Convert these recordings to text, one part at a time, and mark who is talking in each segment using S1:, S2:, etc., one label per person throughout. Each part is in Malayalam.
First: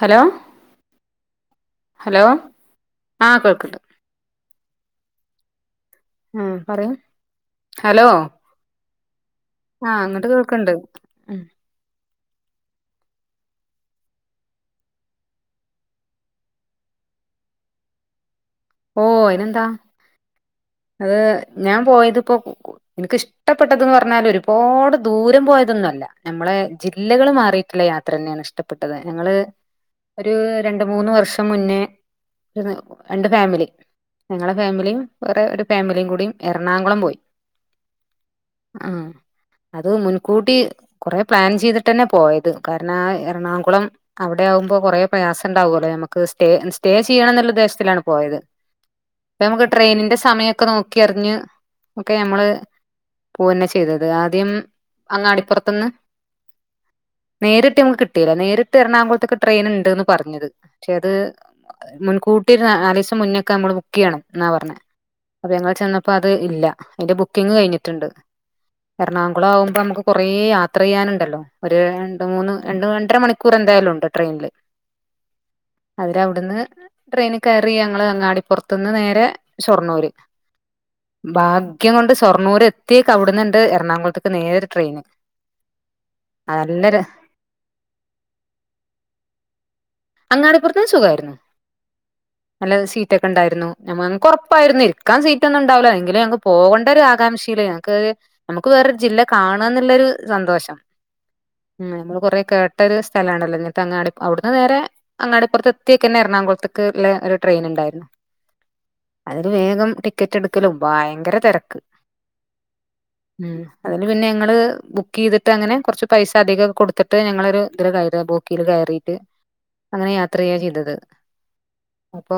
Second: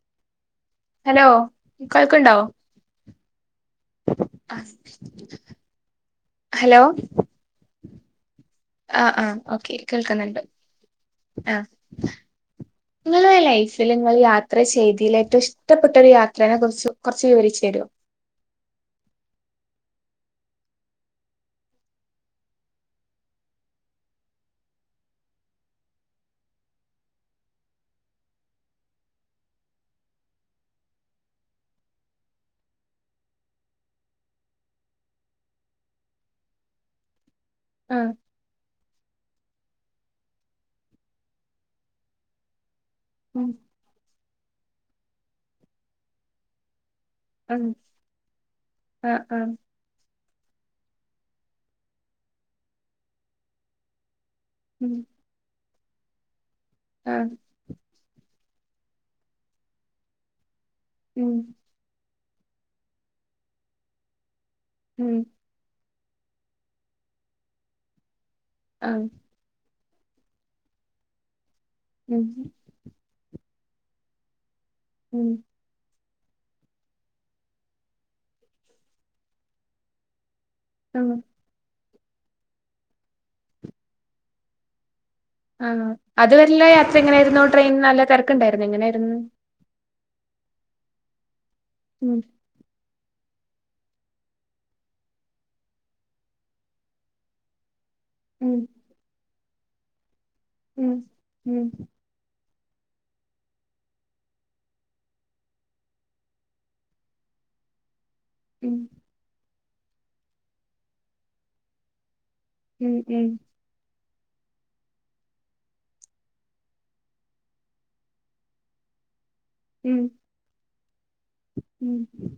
S1: ഹലോ
S2: ഹലോ
S1: ഹലോ
S2: കേൾക്ക്ണ്ടോ
S1: ആ കേൾക്ക്ണ്ട്
S2: [unintelligible]
S1: ആഹ് പറയൂ ഹലോ
S2: ആഹ് ആഹ് ഓക്കെ
S1: ആ അങ്ങട്ട്
S2: കേൾക്കുന്നുണ്ട്
S1: കേൾക്ക്ണ്ട്
S2: ആഹ് ഇങ്ങളെ ലൈഫില് ങ്ങള് യാത്ര ചെയ്തീലേറ്റവും ഇഷ്ടപ്പെട്ടൊരു യാത്രേനെ കുറിച്ച് കൊറച്ച് വിവരിച്ച് തര്വോ
S1: ഓ അയിനെന്താ അത് ഞാൻ പോയതിപ്പോ എനിക്കിഷ്ടപ്പെട്ടത് ന്ന് പറഞ്ഞാലൊരുപാട് ദൂരം പോയതൊന്നു അല്ല നമ്മളെ ജില്ലകള് മാറീട്ടിൽ ള്ള യാത്രന്നേണ് ഇഷ്ടപ്പെട്ടത് ഞങ്ങള് ഒരു രണ്ട് മൂന്ന് വർഷം മുന്നേ രണ്ട് ഫാമിലി ഞങ്ങളെ ഫാമിലീം വേറെ ഒരു ഫാമിലീം കൂടീം എറണാകുളം പോയി
S2: ആഹ്
S1: ആഹ് അത് മുൻകൂട്ടി കൊറേ പ്ലാൻ ചെയ്തിട്ടന്നെ പോയത് കാരണം
S2: ഉം
S1: എറണാകുളം അവടെയാവുമ്പോ കൊറേ പ്രയാസണ്ടാകുവല്ലോ ഞമ്മക്ക് സ്റ്റേ എൻസ് സ്റ്റേ ചെയ്യണം എന്നുള്ള
S2: ഉം
S1: ഉദ്ദേശത്തിലാണ് പോയത്
S2: ആ ആ
S1: പിന്നെ നമുക്ക് ട്രെയിനിന്റെ സമയൊക്കെ നോക്കിയറിഞ്ഞ് ഒക്കെ ഞമ്മള് പൂവന്നെ ചെയ്തത് ആദ് ദ്യം
S2: ഉം
S1: അങ്ങാടിപ്പൊറത്ത്ന്ന്
S2: ആ
S1: നേരിട്ട് ഞമ്മക്ക് കിട്ടീല നേരി ട്ടിട്ട് എറണാകുളത്തേക്ക് ട്രെയിന്ണ്ട്ന്ന് പറഞ്ഞത് ക്ഷേ അത്
S2: ഉം
S1: മുൻകൂട്ടിയൊര് നാ നാലീസം മുന്നെയൊക്ക് ക്കെ അമ്മള് ബുക്ക്ചെയ്യണം എന്നാ പറഞ്ഞേ
S2: ഉം
S1: അപ്പംമഞങ്ങള് ചെന്നപ്പോ അത് ഇല്ല അയിന്റ ബുക്കിംഗ് കഴിഞ്ഞിട്ട്ണ്ട്
S2: ആ
S1: എറണാകുളം ആവുമ്പോ നമ്മുക്ക് കൊറേ യാത്രെ ചെയ്യാനുണ്ടല്ലോ ഒരു രണ്ട്
S2: ഉം
S1: മൂന്ന് രണ്ട് രണ്ടര മണിക്കൂറെന്തായാലും ഉണ്ട് ട്രെയിനില്
S2: ഉം
S1: അതിലവിടുന്ന് ട്രെയിന് കേറി ഞങ്ങള് അങ്ങാടിപ്പൊറത്ത് ന്ന് നേരെ ഷൊർണ്ണൂര്
S2: ഉം
S1: ഭാഗ്യം കൊണ്ട് ഷൊർണൂര് എത്തീക്കവിടുന്ന്ണ്ട് എറണാകുളത്തേക്ക് നേരെ ട്രെയിന്
S2: ആഹ് അത് വരിയുള്ള
S1: നല്ല
S2: യാത്ര
S1: ര
S2: എങ്ങനേയിരുന്നു ട്രെയിൻ നല്ല തെരക്ക്ണ്ടായിരുന്നൊ എങ്ങനേയാരുന്നു
S1: അങ്ങാടി പുറത്തെ
S2: ഉം
S1: നല്ല സീറ്റ് ഒക്കെയുണ്ടായിരുന്നു ഞമ്മക്ക് ഉറപ്പായിരുന്നു ഇരിക്കൻ സീറ്റ് ഒന്നും ഉണ്ടാവില്ലാ എങ്കിലും ഞക്ക് പോകേണ്ട ഒരു ആാംക്ഷയിലാ ഞങ്ങ
S2: ഉം
S1: നമുക്ക് വേറ ജില്ല കാണാന്നുള്ളൊരു സന്തോഷം
S2: ഉം ഉം
S1: നമ്മള് കൊറേ കേ ട്ടൊരു സ്ഥലാണല്ലോ ഇങ്ങനത്തെ അങ്ങാടി അവിടുന്ന് നേരെ അങ്ങാടിപ്പുറത്തെ എത്തിയൊക്കെ തന്നെ എറണാകുളത്തേുള്ള ഒരു ട്രെയിൻ ഉണ്ടായിരുന്നു
S2: ഉം
S1: അയില് വേഗം ടിക്കറ്റ് എടുക്കലും ഭയങ്കര തിരക്ക്
S2: ഉം ഉം
S1: അത് പിന്നെ ഞങ്ങള് ബുക്ക് ചെയ്തിട്ട് അങ്ങനെ കുറച്ച് പൈസ അധികം കൊടുത്തിട്ട് ഞങ്ങള് ഒരു ഇതില് കയറി ബോഗീൽ കയറി
S2: ഉം
S1: അങ്ങനെ യാത്ര ചെയ്യാ ചെയ്തത്
S2: ഉം
S1: അപ്പൊ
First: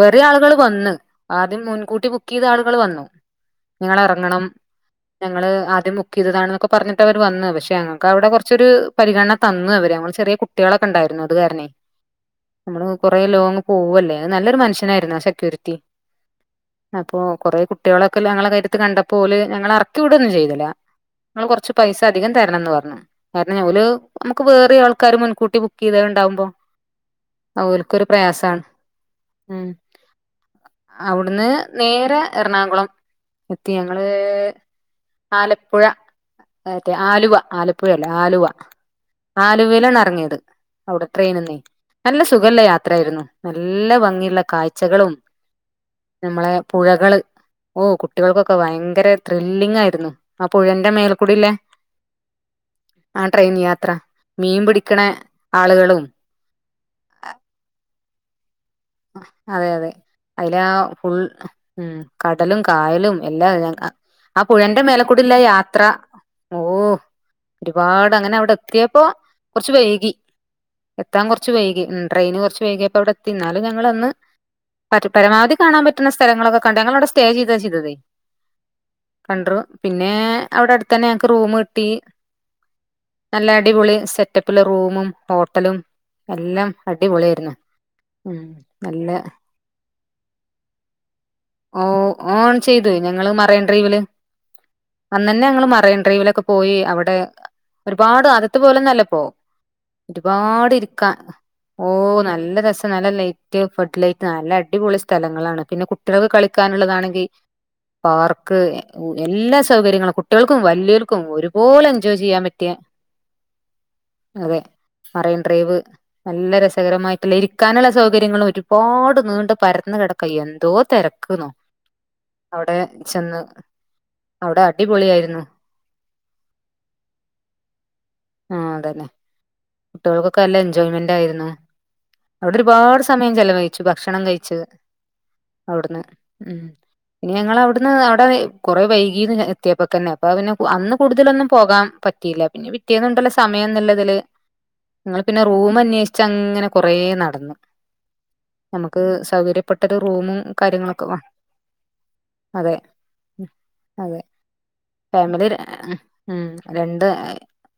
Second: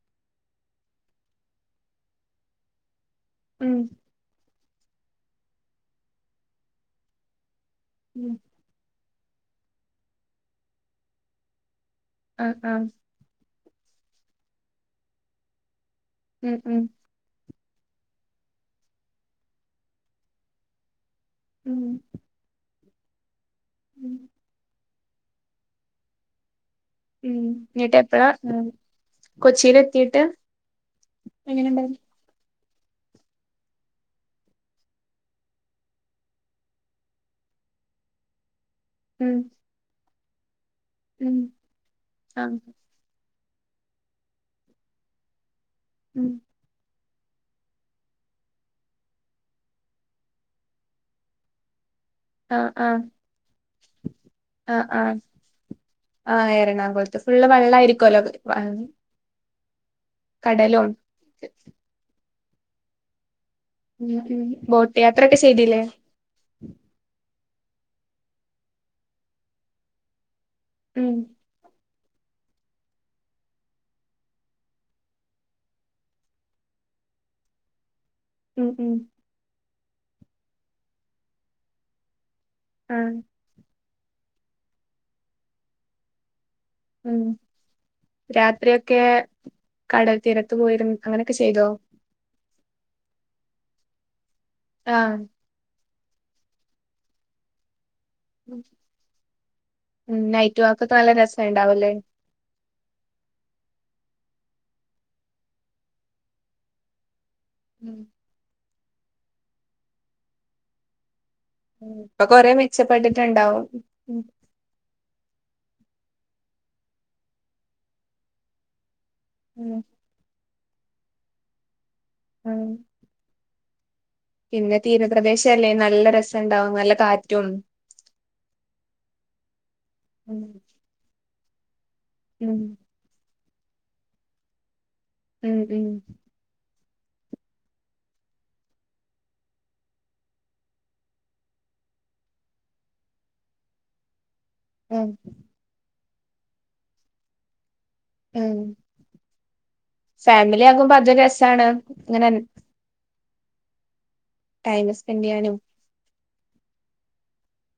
S1: വേറെ ആളുകൾ വന്ന് ആദ്യം മുൻകൂട്ടി ബുക്ക് ചെയ്ത ആളുകൾ വന്നു
S2: ഉം
S1: നിങ്ങള് ഇറങ്ങണം ഞങ്ങള് ആദ്യം ബുക്ക് ചെയ്തതാണ് എന്നൊക്കെ പറഞ്ഞിട്ട് അവര് വന്നു പക്ഷെ ഞങ്ങൾക്ക് അവിടെ
S2: ഉം
S1: കുറച്ചൊരു പരിഗണന തന്നു അവര് നമ്മള് ചെറിയ കുട്ടികളൊക്കെ ഉണ്ടായിരുന്നു അതുകാരണെ
S2: ആ ആ
S1: നമ്മള് കൊറേ ലോങ്ങ്‌ പോവല്ലേ നല്ലൊരു മനുഷ്യനായിരുന്നു സെക്യൂരിറ്റി
S2: ഉം ഉം
S1: അപ്പൊ കൊറെ കുട്ടി കുട്ടികളൊക്കെ ഞങ്ങളെ കയത്ത് കണ്ടപ്പോല് ഞങ്ങളെ ഇറക്കിവിടുവൊന്നും ചെയ്തില്ല നൾ കൊറച്ച്
S2: ഉം
S1: പൈസ അധികം തരണംന്ന് പറഞ്ഞു കാരണം ഓൽ
S2: ഉം
S1: നമ്മുക്ക് വേറെ ആൾക്ക് ൾക്കാർ മുൻകൂട്ടി ബുക്ക് ചെയ്തത് ഉണ്ടാവുമ്പോ
S2: ഉം എന്നിട്ട്
S1: അവലക്കൊരു
S2: എപ്പഴാ ഉം
S1: പ്രയാസമാണ് ഉം
S2: കൊച്ചിയിൽ എത്തിയിട്ട്
S1: അവിടുന്ന്
S2: എങ്ങനെണ്ടായിരുന്നു
S1: നേരെ എറണാകുളം എത്തി ഞങ്ങള് ആലപ്പുഴ മറ്റേ ആലുവ ആലപ്പുഴ അല്ലേ ആലുവ
S2: ഉം
S1: ആലുവയിലാണ് ഇറങ്ങിയത് അവിടെ
S2: ഉം
S1: ട്രെയിൻന്നീ നല്ല
S2: ആ
S1: സുഖമല്ല യാത്ര ആായിരുന്നു നല്ല ഭംഗി കാഴ്ചകളും
S2: ഉം
S1: നമ്മളെ പുഴകൾ ഓ കുട്ടികൾക്കൊക്കെ ഭയങ്കര ത്രില്ലിങ് ആയിരുന്നു ആ പുഴെൻറ മേൽക്കൂടില്ലേ
S2: ആ ആ
S1: ആഹ ട്രെയിൻ യാത്ര മീൻ
S2: ആ
S1: പിടിക്കണ
S2: ആഹ
S1: ആളുകളും
S2: ആ എറണാകുളത്ത് ഫുള്ള് വെള്ള ആരിക്കുമല്ലോ
S1: അതെ അതെ അതില ഫുൾ ഉം കടലും കായലും എല്ലാ ഞ
S2: ഉം
S1: ആ
S2: ഉം
S1: പുഴന്റെ
S2: ബോട്ട്
S1: മേലെക്കൂടല്ല
S2: യാത്രയൊക്കെ ചെയ്തില്ലേ
S1: യാത്ര ഓ ഒരുപാട് അങ്ങനെ അവിടെ എത്തിയപ്പോ കുറച്ച് വൈകി
S2: ഉം
S1: എത്താൻ കുറച്ച് വൈകി ഉം ടെയിന് കുറച്ച് വകിയപ്പോ അവിടെ എത്തി ന്നൽ ഞങ്ങള അന്ന് പരമാവധി കാണാൻ പറ്റുന്ന സ്ഥലങ്ങളൊക്കെ കണ്ട ഞങ്ങള അവിടെ സ്റ്റേ ചെയ്തതേ
S2: ഉം ഉം
S1: കണ്ടു പിന്നെ അവിടെ അടുത്ത തന്നെ ഞങ്ങക്ക് റൂം കിട്ടി
S2: ആ
S1: നല്ല അടിപൊളി സെറ്റപ്പിലെ റൂമും ഹോട്ടലും എല്ലാം
S2: ഉം
S1: അടിപൊളിയായിരുന്നു
S2: രാത്രിയൊക്കെ
S1: നല്ല ഉം
S2: കടൽ തീരത്ത് പോയിരുന്നു അങ്ങനെയൊക്കെ ചെയ്തോ
S1: ഓ ഓൺ ചെയ്തു ഞങ്ങളും മറയൻ ഡ്രൈവില്
S2: ആ
S1: അന്ന ന്നെ ഞങ്ങൾ മറയൻ ഡ്രൈവിലൊക്കെ പോയി അവിടെ ഒരുപാട് അതത്തെ പോലെ നല്ലപ്പോ
S2: ഉം നൈറ്റ്
S1: ഒരുപാട്
S2: വാക്കൊക്കെ
S1: ഇരിക്കാ
S2: നല്ല
S1: ഓ
S2: രസണ്ടാവൂല്ലേ
S1: നല്ല രസ ലൈറ്റ് ഫഡ് ലൈറ്റ് നല്ല അടിപൊളി സ്ഥലങ്ങളാണ് പിന്നെ കുട്ടികൾക്ക് കളിക്കാനുള്ളതാണെങ്കിൽ
S2: ഉം
S1: പാർക്ക് എല്ലാ സൗകര്യങ്ങളും കുട്ടികൾക്കും വല്ലിയോർക്കും ഒരു പോലെ
S2: ഉം
S1: എൻജോയ്
S2: ഇപ്പൊ
S1: ചെയ്യാൻ
S2: കൊറേ
S1: പറ്റിയ
S2: മെച്ചപ്പെട്ടിട്ടുണ്ടാവും ഉം
S1: അതെ പറയ വ് നല്ല രസകരമായിട്ടുള്ള ഇരിക്കാനുള്ള സൗകര്യങ്ങളും ഒരുപാട് നീണ്ട
S2: ഉം
S1: പരന്ന് കിടക്കാ എന്തോ തിരക്കന്നോ
S2: ഉം
S1: അവിടെ ചെന്ന് അവിടെ
S2: പിന്നെ തീരപ്രദേശ
S1: അടിപൊളിയായിരുന്നു
S2: അല്ലേ നല്ല രസുണ്ടാവും നല്ല കാറ്റും
S1: ആ അതന്നെ
S2: ഉം
S1: കുട്ടികൾക്കൊക്കെ നല്ല എൻജോയ്മെന്റ് ആയിരുന്നു
S2: ഉം
S1: അവിടെ ഒരുപാട് സമയം കഴിച്ചു ഭക്ഷണം കഴിച്ചത്
S2: ഉം ഉം
S1: അവിടുന്ന് ഉ പിന്നെ ഞങ്ങൾ അവിടുന്ന് അവിടെ കുറെ വൈകീന്ന് എത്തിയപ്പ തന്നെ അപ്പ പിന്നെ അന്ന് കൂടുതലൊന്നും പോകാം പറ്റിയില്ല പിന്നെ പിറ്റിയന്നണ്ടല്ലോ സമയംന്നല്ല ഇതില്
S2: ഉം
S1: നിങ്ങള് പിന്നെ റൂമ അന്വേഷിച്ച അങ്ങനെ കൊറ നടന്നു
S2: ഉം
S1: നമുക്ക് സൗകര്യം തൊട്ടത്ത് ഒരു റൂമും
S2: ഫാമിലി ആകുമ്പോ
S1: കാര്യങ്ങളൊക്കെ
S2: അതൊരു
S1: കാണും
S2: രസാണ് ഇങ്ങനെ
S1: അതെ അതെ
S2: ടൈം സ്പെൻഡ്
S1: ഫാമിലി
S2: ചെയ്യാനും
S1: ഉം രണ്ട്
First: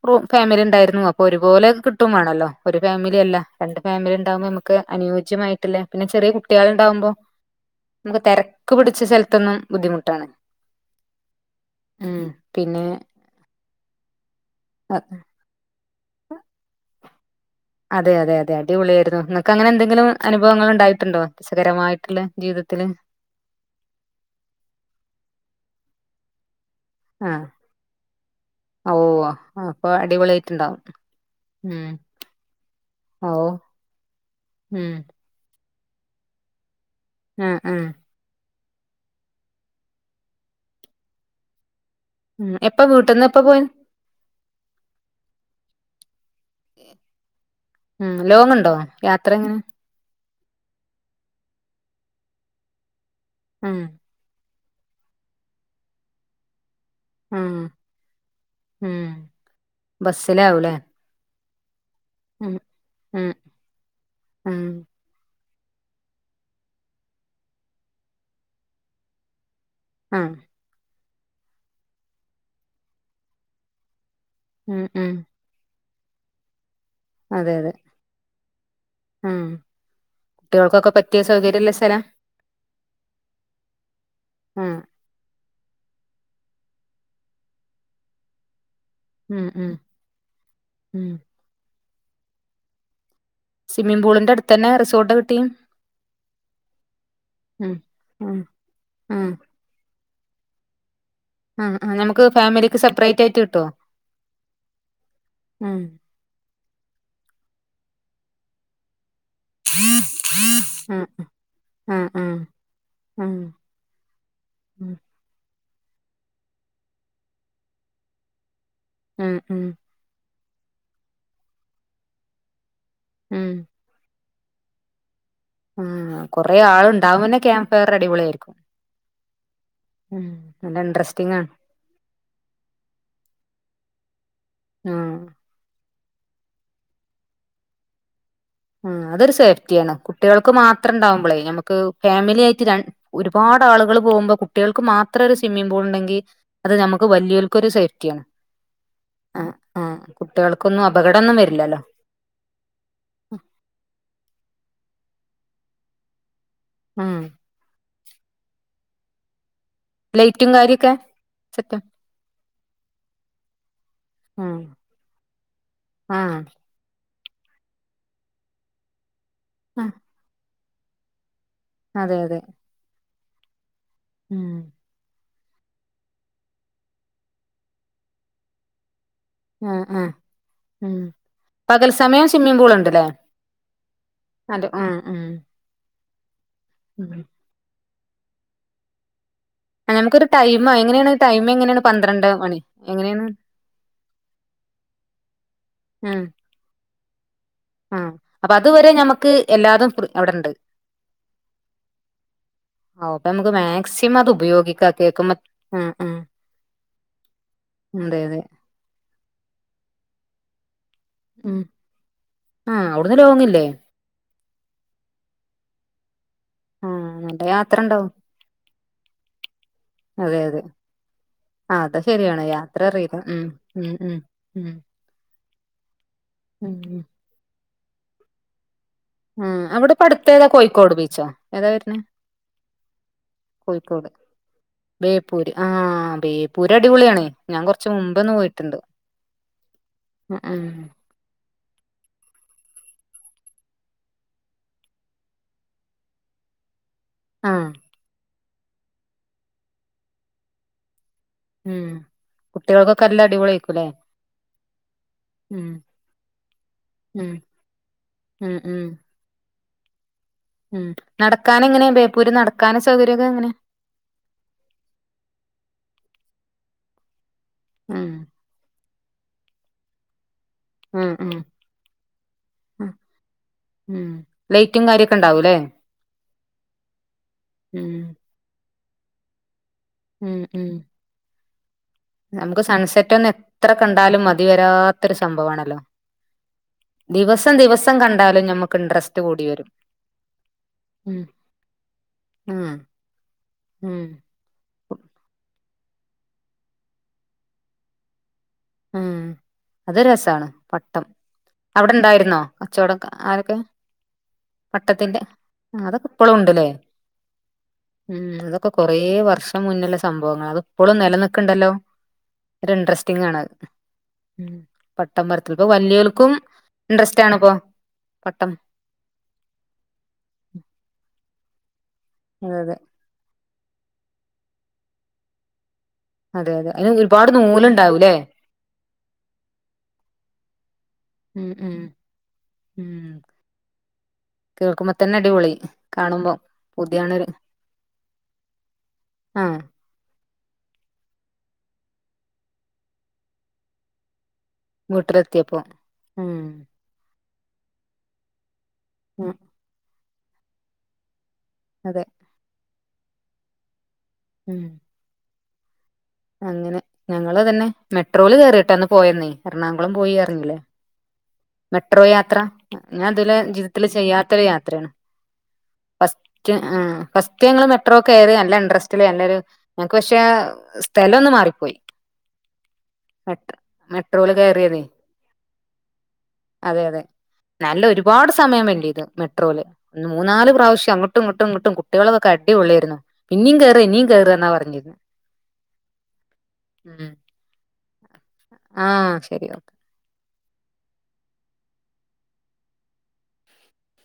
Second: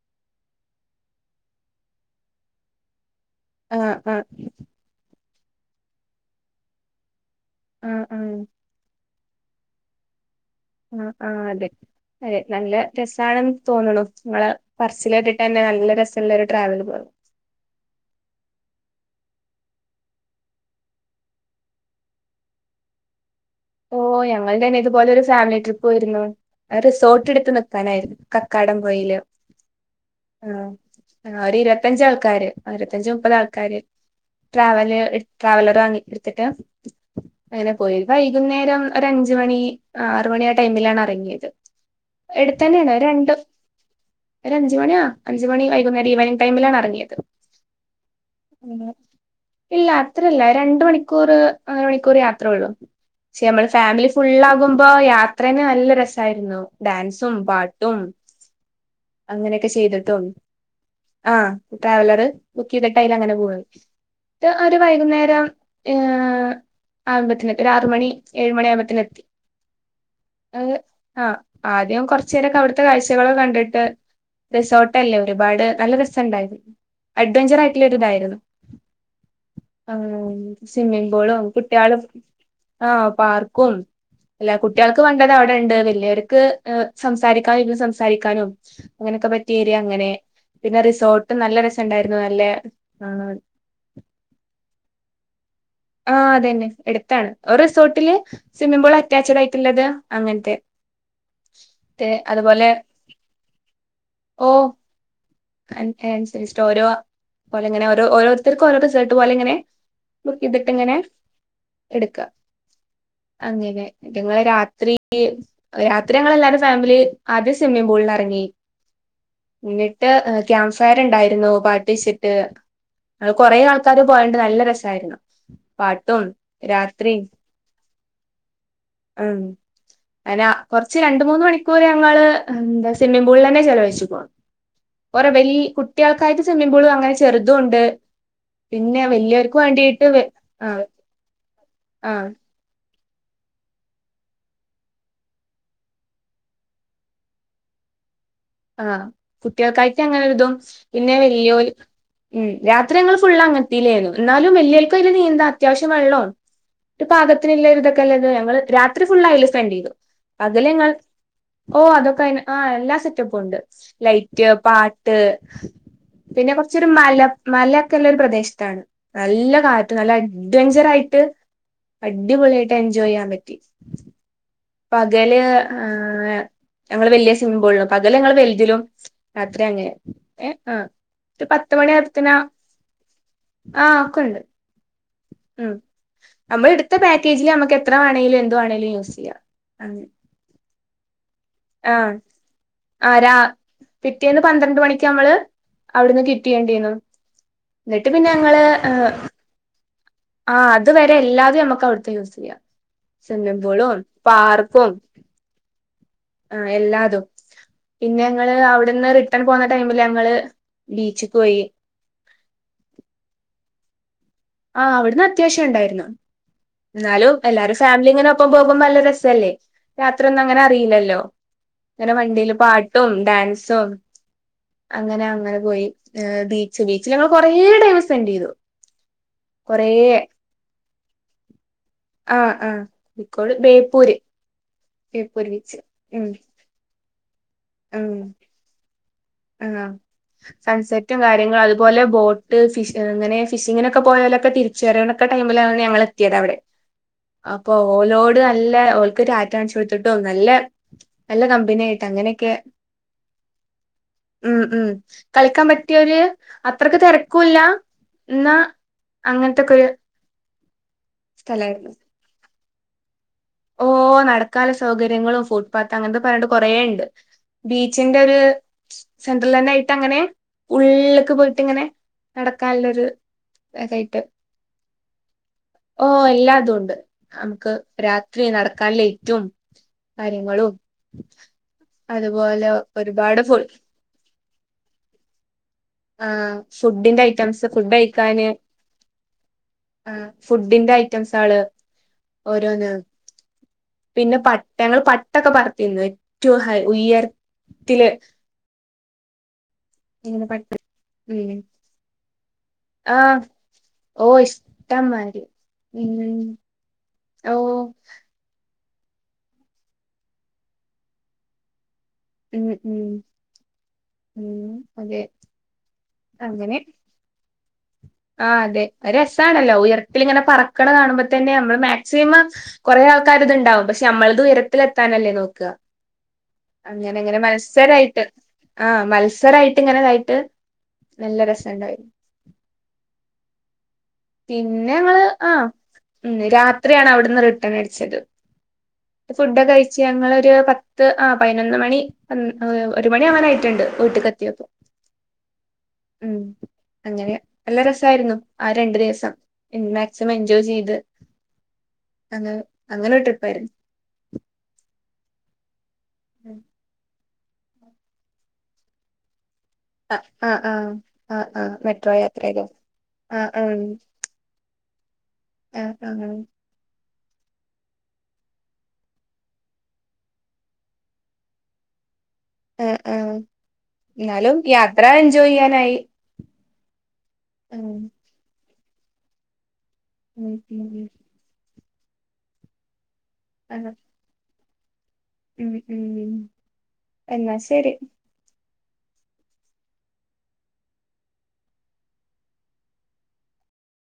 S1: റു ഫാമിലി ഉണ്ടായിരുന്നു അപ്പൊ ഒരുപോലെ കിട്ടും വേണല്ലോ ഒരു ഫാമിലി അല്ല രണ്ട്
S2: ആഹ്
S1: ഫാമിലി
S2: ആഹ്
S1: ഉണ്ടാവുമ്പം നമുക്ക് അനുയോജ്യമായിട്ടുള്ള പിന്നെ ചെറിയ കുട്ടികൾ ഉണ്ടാവുമ്പം
S2: ആഹ്
S1: നമുക്ക്
S2: ആഹ്
S1: തെരക്ക് പിടിച്ച സ്ഥലത്തൊന്നും ബുദ്ധിമുട്ടാണ്
S2: ആഹ് ആഹ് അതെ
S1: ഉം
S2: അതെ നല്ല
S1: പിന്നെ
S2: രസാണെന്ന് തോന്നണു നിങ്ങളെ
S1: അ-
S2: പറച്ചില് കേട്ടിട്ട് തന്നെ നല്ല രസ് രസമുള്ളൊരു ട്രാവല് പോണം
S1: അതെ അതെ അതെ അടിപൊളിയായിരുന്നു നിങ്ങക്ക് അങ്ങനെ എന്തെങ്കിലും അനുഭവങ്ങൾ ഉണ്ടായിട്ടുണ്ടോ രസകരമായിട്ടുള്ള ജീവിതത്തില്
S2: ഓ ഞങ്ങള് തന്നെ ഇതുപോലെ ഒരു ഫാമിലി ട്രിപ്പ് പോയിരുന്നു റിസോർട്ട്
S1: ആഹ്
S2: എടുത്ത് നിക്കാനായിരുന്നു കക്കാടം
S1: ഓ
S2: പൊയില്
S1: അപ്പൊ
S2: ആഹ്
S1: അടിപൊളിയായിട്ടുണ്ടാവും
S2: ആഹ് ഒരു
S1: ഉം
S2: ഇരുപത്തഞ്ചാൾക്കാര് ഇരുപത്തഞ്ച്
S1: ഓ
S2: മുപ്പത് ആൾക്കാര്
S1: ഉം
S2: ട്രാവല് ട്രാവലറ് അങ്ങ് എടുത്തിട്ട്
S1: ആഹ്
S2: അങ്ങനെ
S1: ആഹ്
S2: പോയി വ വൈകുന്നേരം ഒര് അഞ്ചുമണി ആറ് മണി ആ ടൈമിലാണ് ഇറങ്ങിയത്
S1: ഉം
S2: എടുത്ത്
S1: എപ്പ
S2: തന്നെയാണ്
S1: വീട്ടിൽന്ന്
S2: രണ്ട്
S1: എപ്പ പോയി
S2: ഒര് അഞ്ച് മണിയാ അഞ്ച് മണി വൈകുന്നേരം ഈവനിംഗ് ടൈമിലാണ് ഇറങ്ങിയത്
S1: ഉം ലോങ് ഉണ്ടോ യാത്ര എങ്ങനെ
S2: ഇല്ല അത്രയില്ല രണ്ട് മണിക്കൂർ അര മണിക്കൂർ യാത്രേയുള്ളൂ പക്ഷെ നമ്മള്
S1: ഉം
S2: ഫാമിലി ഫുള്ളാകും ഇപ്പൊ യാത്രേന് നല്ല രസായിരുന്നു ഡാൻസും
S1: ഉം
S2: പാട്ടും
S1: ഉം
S2: അങ്ങനെയൊക്കെ ചെയ്തിട്ടും
S1: ബസ്സിലാവൂലേ
S2: ആഹ് ട്രാവലറ്
S1: ഉം
S2: ബുക്ക് ചെയ്തിട്ട് അതിൽ
S1: ഉം
S2: അങ്ങനെ പോയി എന്നിട്ട്
S1: ഉം
S2: ഒരു വൈകുന്നേരം ഏഹ് ആവുമ്പത്തേന് ഒര് ആറു മണി ഏഴ് മണി ആകുമ്പത്തേന് എത്തി
S1: ആഹ്
S2: അത് ആഹ് ആദ്യം കൊറച്ച് നേരൊക്കെ അവിടുത്തെ കാഴ്ചകള് കണ്ടിട്ട്
S1: ഉം
S2: റിസോർട്ട്
S1: ഉം
S2: അല്ലേ ഒരുപാട് നല്ല രസമുണ്ടായിരുന്നു
S1: അതെ
S2: അഡ്വഞ്ചർ
S1: അതെ
S2: ആയിട്ടുള്ള ഒര് ഇതായിരുന്നു
S1: ഉം
S2: ആഹ്
S1: കുട്ടികൾക്കൊക്കെ
S2: സ്വിമിംഗ്
S1: പറ്റിയ
S2: പൂളും
S1: സൗകര്യള്ള സ്ഥലാ
S2: കുട്ടികളും ആഹ് പാർക്കും എല്ലാം
S1: ഉം
S2: കുട്ടികൾക്ക് വേണ്ടത് അവിടെ ഉണ്ട് വെ വല്യോർക്ക് സംസാരിക്കാനും ഇരുന്ന് സംസാരിക്കാനും അങ്ങനെയൊക്കെ
S1: ഉം
S2: പറ്റിയ
S1: ഉം
S2: ഏരിയ അങ്ങനെ പിന്നെ
S1: ഉം
S2: റിസോർട്ടും നല്ല രസം ഉണ്ടായിരുന്നു നല്ലെ ആഹ്
S1: സ്വിമ്മിംഗ് പൂളിന്റെ അടുത്ത് തന്നെ റിസോർട്ട് കിട്ടി
S2: ആഹ് അതന്നെ അടുത്താണ് ഒരു
S1: ഉം
S2: റിസോർട്ടില്
S1: ഉം
S2: സ്വിമ്മിംഗ് പൂൾ അറ്റാച്ചഡ് ആയിട്ടുള്ളതാ അങ്ങനത്തെ
S1: ആഹ് ആഹ് നമുക്ക്
S2: അതുപോലെ
S1: ഫാമിലിക്ക് സെപ്പറേറ്റ് ആയിട്ട് കിട്ടോ
S2: ഓ
S1: ഉം
S2: [unintelligible] ഓരോ പോലെങ്ങനെ ഓരോ ഓരോരുത്തർക്ക് ഓരോ റിസോർട്ട് പോലിങ്ങനെ ഇതിട്ടിങ്ങനെ
S1: ഉം ഉം
S2: എടുക്കാ
S1: ഉം ഉം
S2: അങ്ങനെ ഞങ്ങള് രാത്രി രാത്രി ഞങ്ങളെല്ലാരും ഫാമിലി ആദ്യം സ്വിമ്മിംഗ് പൂളിൽ ഇറങ്ങി
S1: ഉം ഉം ഉം
S2: എന്നിട്ട് ക്യാമ്പ് ഫയർ ഉണ്ടായിരുന്നു പാട്ട് വെച്ചിട്ട് അത് കൊറേ ആൾക്കാര് പോയോണ്ട് നല്ല രസമായിരുന്നു
S1: ഉം കൊറേ ആള് ഉണ്ടാവുന്നെ ക്യാമ്പ് ഫയറ് അടിപൊളി ആയിരിക്കും
S2: ഉം അയിന് കുറച്ച് രണ്ട്
S1: ഇൻട്രസ്റ്റിംഗ്
S2: മൂന്ന്
S1: ആണ്
S2: മണിക്കൂറ് ഞങ്ങള് എന്താ സ്വിമ്മിംഗ് പൂളിൽ തന്നെ ചെലവഴിച്ചു പോണ്
S1: ആഹ്
S2: ഓറെ വലിയ കുട്ടികൾക്കായിട്ട് സ്വിമ്മിംഗ് പൂളും അങ്ങനെ ചെറുതും ഉണ്ട് പിന്നെ
S1: ആഹ് അതൊരു
S2: വലിയവർക്ക് വേണ്ടി
S1: സേഫ്റ്റിയാണ് കുട്ടികൾക്ക് മാത്രം ഉണ്ടാവുമ്പോളേ നമുക്ക്
S2: ആ
S1: ഫാമിലി ആയിട്ട് ര ഒരുപാട് ആളുകൾ പോകുമ്പം കുട്ടികൾക്ക് മാത്രം ഒരു സ്വിമ്മിഗ് പൂൾ ഉണ്ടെങ്കിൽ അത് നമുക്ക് വലിയവർക്കൊരു സേഫ്റ്റിയാണ്
S2: ആഹ്
S1: ആഹ് ആഹ്
S2: കുട്ടികൾക്കായിട്ട് അങ്ങനൊരിതും
S1: കുട്ടികൾക്കൊന്നും
S2: പിന്നെ
S1: അപകടൊന്നും
S2: വല്യോര്
S1: വരില്ലല്ലോ
S2: ഉം രാത്രി അങ്ങള് ഫു അങ്ങനതേലെ ഉള്ളു എന്നാലും വല്ല്യവർക്ക് അതില് നീന്താം അത്യാവശം വെള്ളം ഉണ്ട്
S1: ഉം
S2: [unintelligible] [unintelligible] ഞങ്ങള് രാത്രി ഫുള്ള് അതില് സ്പെന്റ് ചെയ്തു
S1: ലൈറ്റും
S2: അതില് ഞങ്ങള്
S1: കാര്യൊക്കെ സെറ്റ്
S2: ഓ അതൊക്കെ അയിന് ആഹ് എല്ലാ സെറ്റപ്പും ഉണ്ട് ലൈറ്റ്
S1: ഉം
S2: പാട്ട്
S1: ആഹ്
S2: പിന്നെ കുറച്ച് ഒരു മല മല ഒക്കെയുള്ള ഒരു പ്രദേശത്താണ് നല്ല
S1: ആഹ്
S2: കാറ്റും നല്ല അഡ്വെഞ്ചർ ആയിട്ട്
S1: അതെ അതെ
S2: അടിപൊളിയായിട്ട് എൻജോയ് ചെയ്യാൻ പറ്റി
S1: ഉം
S2: പകല് ഞങ്ങള് വലിയ സ്വിമ്മിംഗ് പൂളിലും പകല് ഞങ്ങള് വലുതിലും രാത്രി
S1: ആഹ്
S2: അങ്ങനെ
S1: ആഹ്
S2: ഏ ആ
S1: ഉം
S2: ഒരു പത്ത്
S1: പകൽ
S2: മണി
S1: സമയം
S2: ആയപ്പോത്തേന്
S1: സ്വിമ്മിംഗ് പൂൾ ഉണ്ടല്ലേ
S2: ആഹ് ഒക്കെണ്ട്
S1: ആം
S2: നമ്മൾ എടുത്ത പാക്കേജില് നമുക്ക് എത്ര വേണെേങ്കിലും എന്ത്‌ വേണേങ്കിലും യൂസ് ചെയ്യാം
S1: ആ
S2: അങ്ങനെ
S1: നമുക്കൊരു ടൈം എങ്ങനെയാണ് ടൈമ് എങ്ങനെയാണ് പന്ത്രണ്ട് മണി
S2: ആ
S1: എങ്ങനെയാണ്
S2: രാ പിറ്റേന്ന് പന്ത്രണ്ട് മണിക്ക് നമ്മള് അവിടുന്ന് കിറ്റ് ചെയേണ്ടിവന്നു
S1: ആ അപ്പൊ അതുവരെ നമ്മുക്ക് എല്ലാതും അവിടെണ്ട്
S2: ആഹ് അതുവരെ എല്ലാതും നമുക്ക് അവിടുത്തെ യൂസ് ചെയ്യാം
S1: ഓ അപ്പ നമുക്ക്
S2: സ്വിമ്മിംഗ് പൂളും
S1: മാക്സിമം അത് ഉപയോഗിക്കാം കേൾക്കുമ്പ ഉം ഉം
S2: ആ എല്ലാതും പിന്നെ
S1: അതെ
S2: ഞങ്ങള് അവിടുന്ന് റിട്ടേൺ പോകുന്ന ടൈമില് ഞങ്ങള് ബീച്ച്ക്ക്
S1: ഉം
S2: പോയി
S1: ആഹ് അവിടുന്ന് ലോങ്ങില്ലേ?
S2: ആഹ് അവിടുന്ന് അത്യാവശ്യം ഉണ്ടായിരുന്നു
S1: ആഹ്
S2: എന്നാലും
S1: നല്ല
S2: എല്ലാരും
S1: യാത്ര
S2: ഫാമിലി
S1: ഉണ്ടാവും
S2: ഇങ്ങനെ ഒപ്പം പോകുമ്പം നല്ല രസല്ലേ രാത്രി
S1: അതെ
S2: ഒന്നും അങ്ങനെ
S1: അതെ
S2: അറിയില്ലല്ലോ
S1: ആഹ് അത്
S2: അങ്ങനെ
S1: ശരിയാണ്
S2: വണ്ടിയില്
S1: യാത്ര
S2: പാട്ടും
S1: അറിയില്ല ഉം
S2: ഡാൻസും
S1: ഉം ഉം ഉം
S2: അങ്ങനെ അങ്ങനെ പോയി ബീച്ച്
S1: ഉം
S2: ബീച്ചിൽ ഞങ്ങൾ കൊറേ ടൈം സ്പെൻഡ് ചെയ്തു
S1: ആ
S2: കൊറേ
S1: അവിടെ അടുത്തേതാ കോഴിക്കോട് ബീച്ചോ ഏതാ വരുന്നേ
S2: ആഹ് ആഹ് കോഴിക്കോട്
S1: കോഴിക്കോട്
S2: ബേപ്പൂര്
S1: ബേപ്പൂര് ആ
S2: ബീച്ച് ഉം
S1: ബേപ്പൂര് അടിപൊളിയാണേ ഞാൻ കൊറച്ച് മുമ്പേ ഒന്ന് പോയിട്ടുണ്ട്
S2: ആ
S1: ഉം ഉം
S2: സൺസെറ്റും കാര്യങ്ങളും അതുപോലെ ബോട്ട് ഫിഷ് അങ്ങനെ ഫിഷിങ്ങിനൊക്കെ പോയാലൊക്കെ തിരിച്ച് വരവിനൊക്കെ ടൈമിലാണ് ഞങ്ങൾ എത്തിയത് അവിടെ
S1: ആഹ്
S2: അപ്പൊ ഓലോട് നല്ല ഓൽക്ക് റ്റാറ്റാ കാണിച്ചുകൊടുത്തിട്ടും നല്ല നല്ല
S1: ഉം
S2: കമ്പനിയായിട്ട് അങ്ങനെയൊക്കെ
S1: കുട്ടികൾക്കൊക്കെ നല്ല അടിപൊളിയായിരിക്കൂല്ലേ
S2: ഉം ഉം കളിക്കാൻ
S1: ഉം
S2: പറ്റിയവര് അത്രക്ക്
S1: ഉം
S2: തിരക്കുംല്ല
S1: ഉം
S2: എന്നാ
S1: ഉം
S2: അങ്ങനത്തൊക്കെ ഒരു
S1: ഉം നടക്കാന്
S2: സ്ഥലായിരുന്നു
S1: എങ്ങനെയാ ബേപ്പൂര് നടക്കാന് സൗകര്യൊക്കെ എങ്ങനെയ?
S2: ഓ നടക്കാല് സൗകര്യങ്ങളും ഫുട്പാത്ത് അങ്ങനത്തെ പറഞ്ഞോണ്ട് കുറേയുണ്ട്
S1: ഉം
S2: ബീച്ചിന്റെ ഒരു സെന്ററിൽ തന്നെ ആയിട്ട് അങ്ങനെ?
S1: ഉം
S2: ഉള്ള്ക്ക്
S1: ഉം
S2: പോയിട്ട് ഇങ്ങനെ
S1: ഉം
S2: നടക്കാനുള്ളൊരു
S1: ഉം
S2: ഇതായിട്ട്
S1: ലൈറ്റും കാര്യൊക്കെ ഉണ്ടാവൂല്ലേ
S2: ഓ എല്ലാതും ഉണ്ട് നമുക്ക്
S1: ഉം
S2: രാത്രി നടക്കൻ ലൈറ്റും
S1: ഉം ഉം
S2: കാര്യങ്ങളും
S1: നമുക്ക്
S2: അതുപോലെ
S1: സൺസെറ്റ് ഒന്നും
S2: ഒരുപാട് ഫു
S1: എത്ര കണ്ടാലും മതിവരാത്തൊരു സംഭവമാണല്ലോ
S2: ആഹ് ഫുഡിന്റെ
S1: ദിവസം
S2: ഐറ്റംസ് ഫുഡ്
S1: ദിവസം കണ്ടാലും നമ്മുക്ക് ഇൻട്രസ്റ്റ് കൂടി വരും
S2: ആ ഫുഡിന്റെ
S1: ഉം
S2: ഐറ്റംസ് ആള്
S1: ഉം
S2: ഓരോന്ന്
S1: ഉം
S2: പിന്നെ പട്ട ഞങ്ങള് പട്ടൊക്കെ പറത്തി ഏറ്റവും ഉയരത്തില്
S1: ഉം അത്
S2: ഇങ്ങനെ
S1: രസമാണ്
S2: പട്ട
S1: പട്ടം
S2: ഉം
S1: അവിടെ ഉണ്ടായിരുന്നോ കച്ചവടം
S2: ആഹ്
S1: ആരൊക്കെ
S2: ഓ ഇഷ്ടം
S1: പട്ടത്തിന്റെ
S2: മാരി
S1: അതൊക്കെ ഇപ്പളും
S2: ഉം
S1: ഉണ്ടല്ലേ
S2: ഓ
S1: ഉം അതൊക്കെ കൊറേ വർഷം മുന്നുള്ള സംഭവങ്ങളാ അതിപ്പോളും നിലനിൽക്കുണ്ടല്ലോ
S2: ഉം
S1: ഒരു
S2: ഉം
S1: ഇൻറ്രസ്റ്റിംഗ് ആണ് ഉം പട്ടം പറത്തല് ഇപ്പം വലിയികൾക്കും ഇൻട്രസ്റ്റ് ആണിപ്പൊ
S2: ആഹ് അതെ രസാണല്ലോ ഉയരത്തിലിങ്ങനെ പറക്കണ കാണുമ്പോ തന്നെ നമ്മൾ മാ മാക്സിമം
S1: അതെ അതെ
S2: കുറേ ആൾക്കാര് ഇതുണ്ടാവും പക്ഷെ നമ്മളത് ഉയരത്തിലെത്താനല്ലേ നോക്കുക
S1: അതെ അതെ അതിന് ഒരുപാട്
S2: അങ്ങനെങ്ങനെ
S1: നൂലുണ്ടാവൂല്ലേ
S2: മത്സരായിട്ട് ആഹ് മത്സരായിട്ട് ഇങ്ങനെതായിട്ട് നല്ല
S1: ഉം
S2: രസം
S1: ഉം
S2: ഉണ്ടായിരുന്നു
S1: ഉം
S2: പിന്നെ
S1: കേൾക്കുമ്പോ തന്നെ
S2: ഞങ്ങള് ആ
S1: അടിപൊളി
S2: ഉം
S1: കാണുമ്പോ
S2: രാത്രിയാണ്
S1: പൂതിയാണൊരു
S2: അവിടുന്ന് റിട്ടേൺ അടിച്ചത് ഫുഡ്
S1: ആഹ്
S2: ഒക്കെ കഴിച്ചാ ഞങ്ങളൊരു പത്ത് ആ പതിനൊന്ന് മണി ഒരു മണി ആവാനായിട്ടുണ്ട് വീട്ട്ക്ക് എത്തീപ്പോ
S1: വീട്ടിലെത്തിയപ്പോ
S2: ഉം അങ്ങനെ. നല്ല രസായിരുന്നു ആ രണ്ടു ദിവസം,
S1: ഉം
S2: മാക്സിമം എൻജോയ് ചെയ്ത്
S1: അതെ
S2: അത് അങ്ങനെയൊരു ട്രിപ്പായിരുന്നു.
S1: ഉം അങ്ങനെ ഞങ്ങള് തന്നെ മെട്രോല് കേറിയിട്ടന്ന് പോയന്നേ എറണാകുളം പോയി
S2: ആ ആ
S1: ഇറങ്ങില്ലേ.
S2: ആ ആ ആ
S1: മെട്രോ യാത്ര
S2: യാത്രയിലോ
S1: ഞാൻ ഇതില്
S2: ആ ആ
S1: ജീവിതത്തില് ചെയ്യാത്തൊരു യാത്രയാണ്.
S2: ആ ആ
S1: ഫസ്റ്റ്‌ ആ ഫസ്റ്റ് കൃത്യം ഞങ്ങള് മെട്രോ കയറി നല്ല ഇൻട്രസ്റ്റില് എല്ലാരും ഞങ്ങക്ക് പക്ഷേ സ്ഥലം ഒന്ന് മാറിപ്പോയി
S2: ഉം ഉം
S1: മെട്രോ മെട്രോല്
S2: എന്നാലും
S1: കയറിയതേ
S2: യാത്രാ എൻജോയ് ചെയ്യാനായി.
S1: അതെ അതെ നല്ല
S2: ഉം
S1: ഒരുപാട് സമയം സ്‌പെൻഡ് ചെയ്തു മെട്രോയില്. ന്ന് മൂന്നാലു
S2: ഉം
S1: പ്രാവശ്യം
S2: ഉം
S1: അങ്ങോട്ടും ഇങ്ങട്ടും ഇങ്ങട്ടും കുട്ടികളൊക്കെയടിപൊളിയായിരുന്നു. ഇന്നിം
S2: ആ
S1: കേറ് ഇന്നിം കേറ് എന്നാ പറഞ്ഞത്.
S2: ഉം ഉം എന്നാ ശെരി.
S1: ആ ശെരി ഓക്കെ.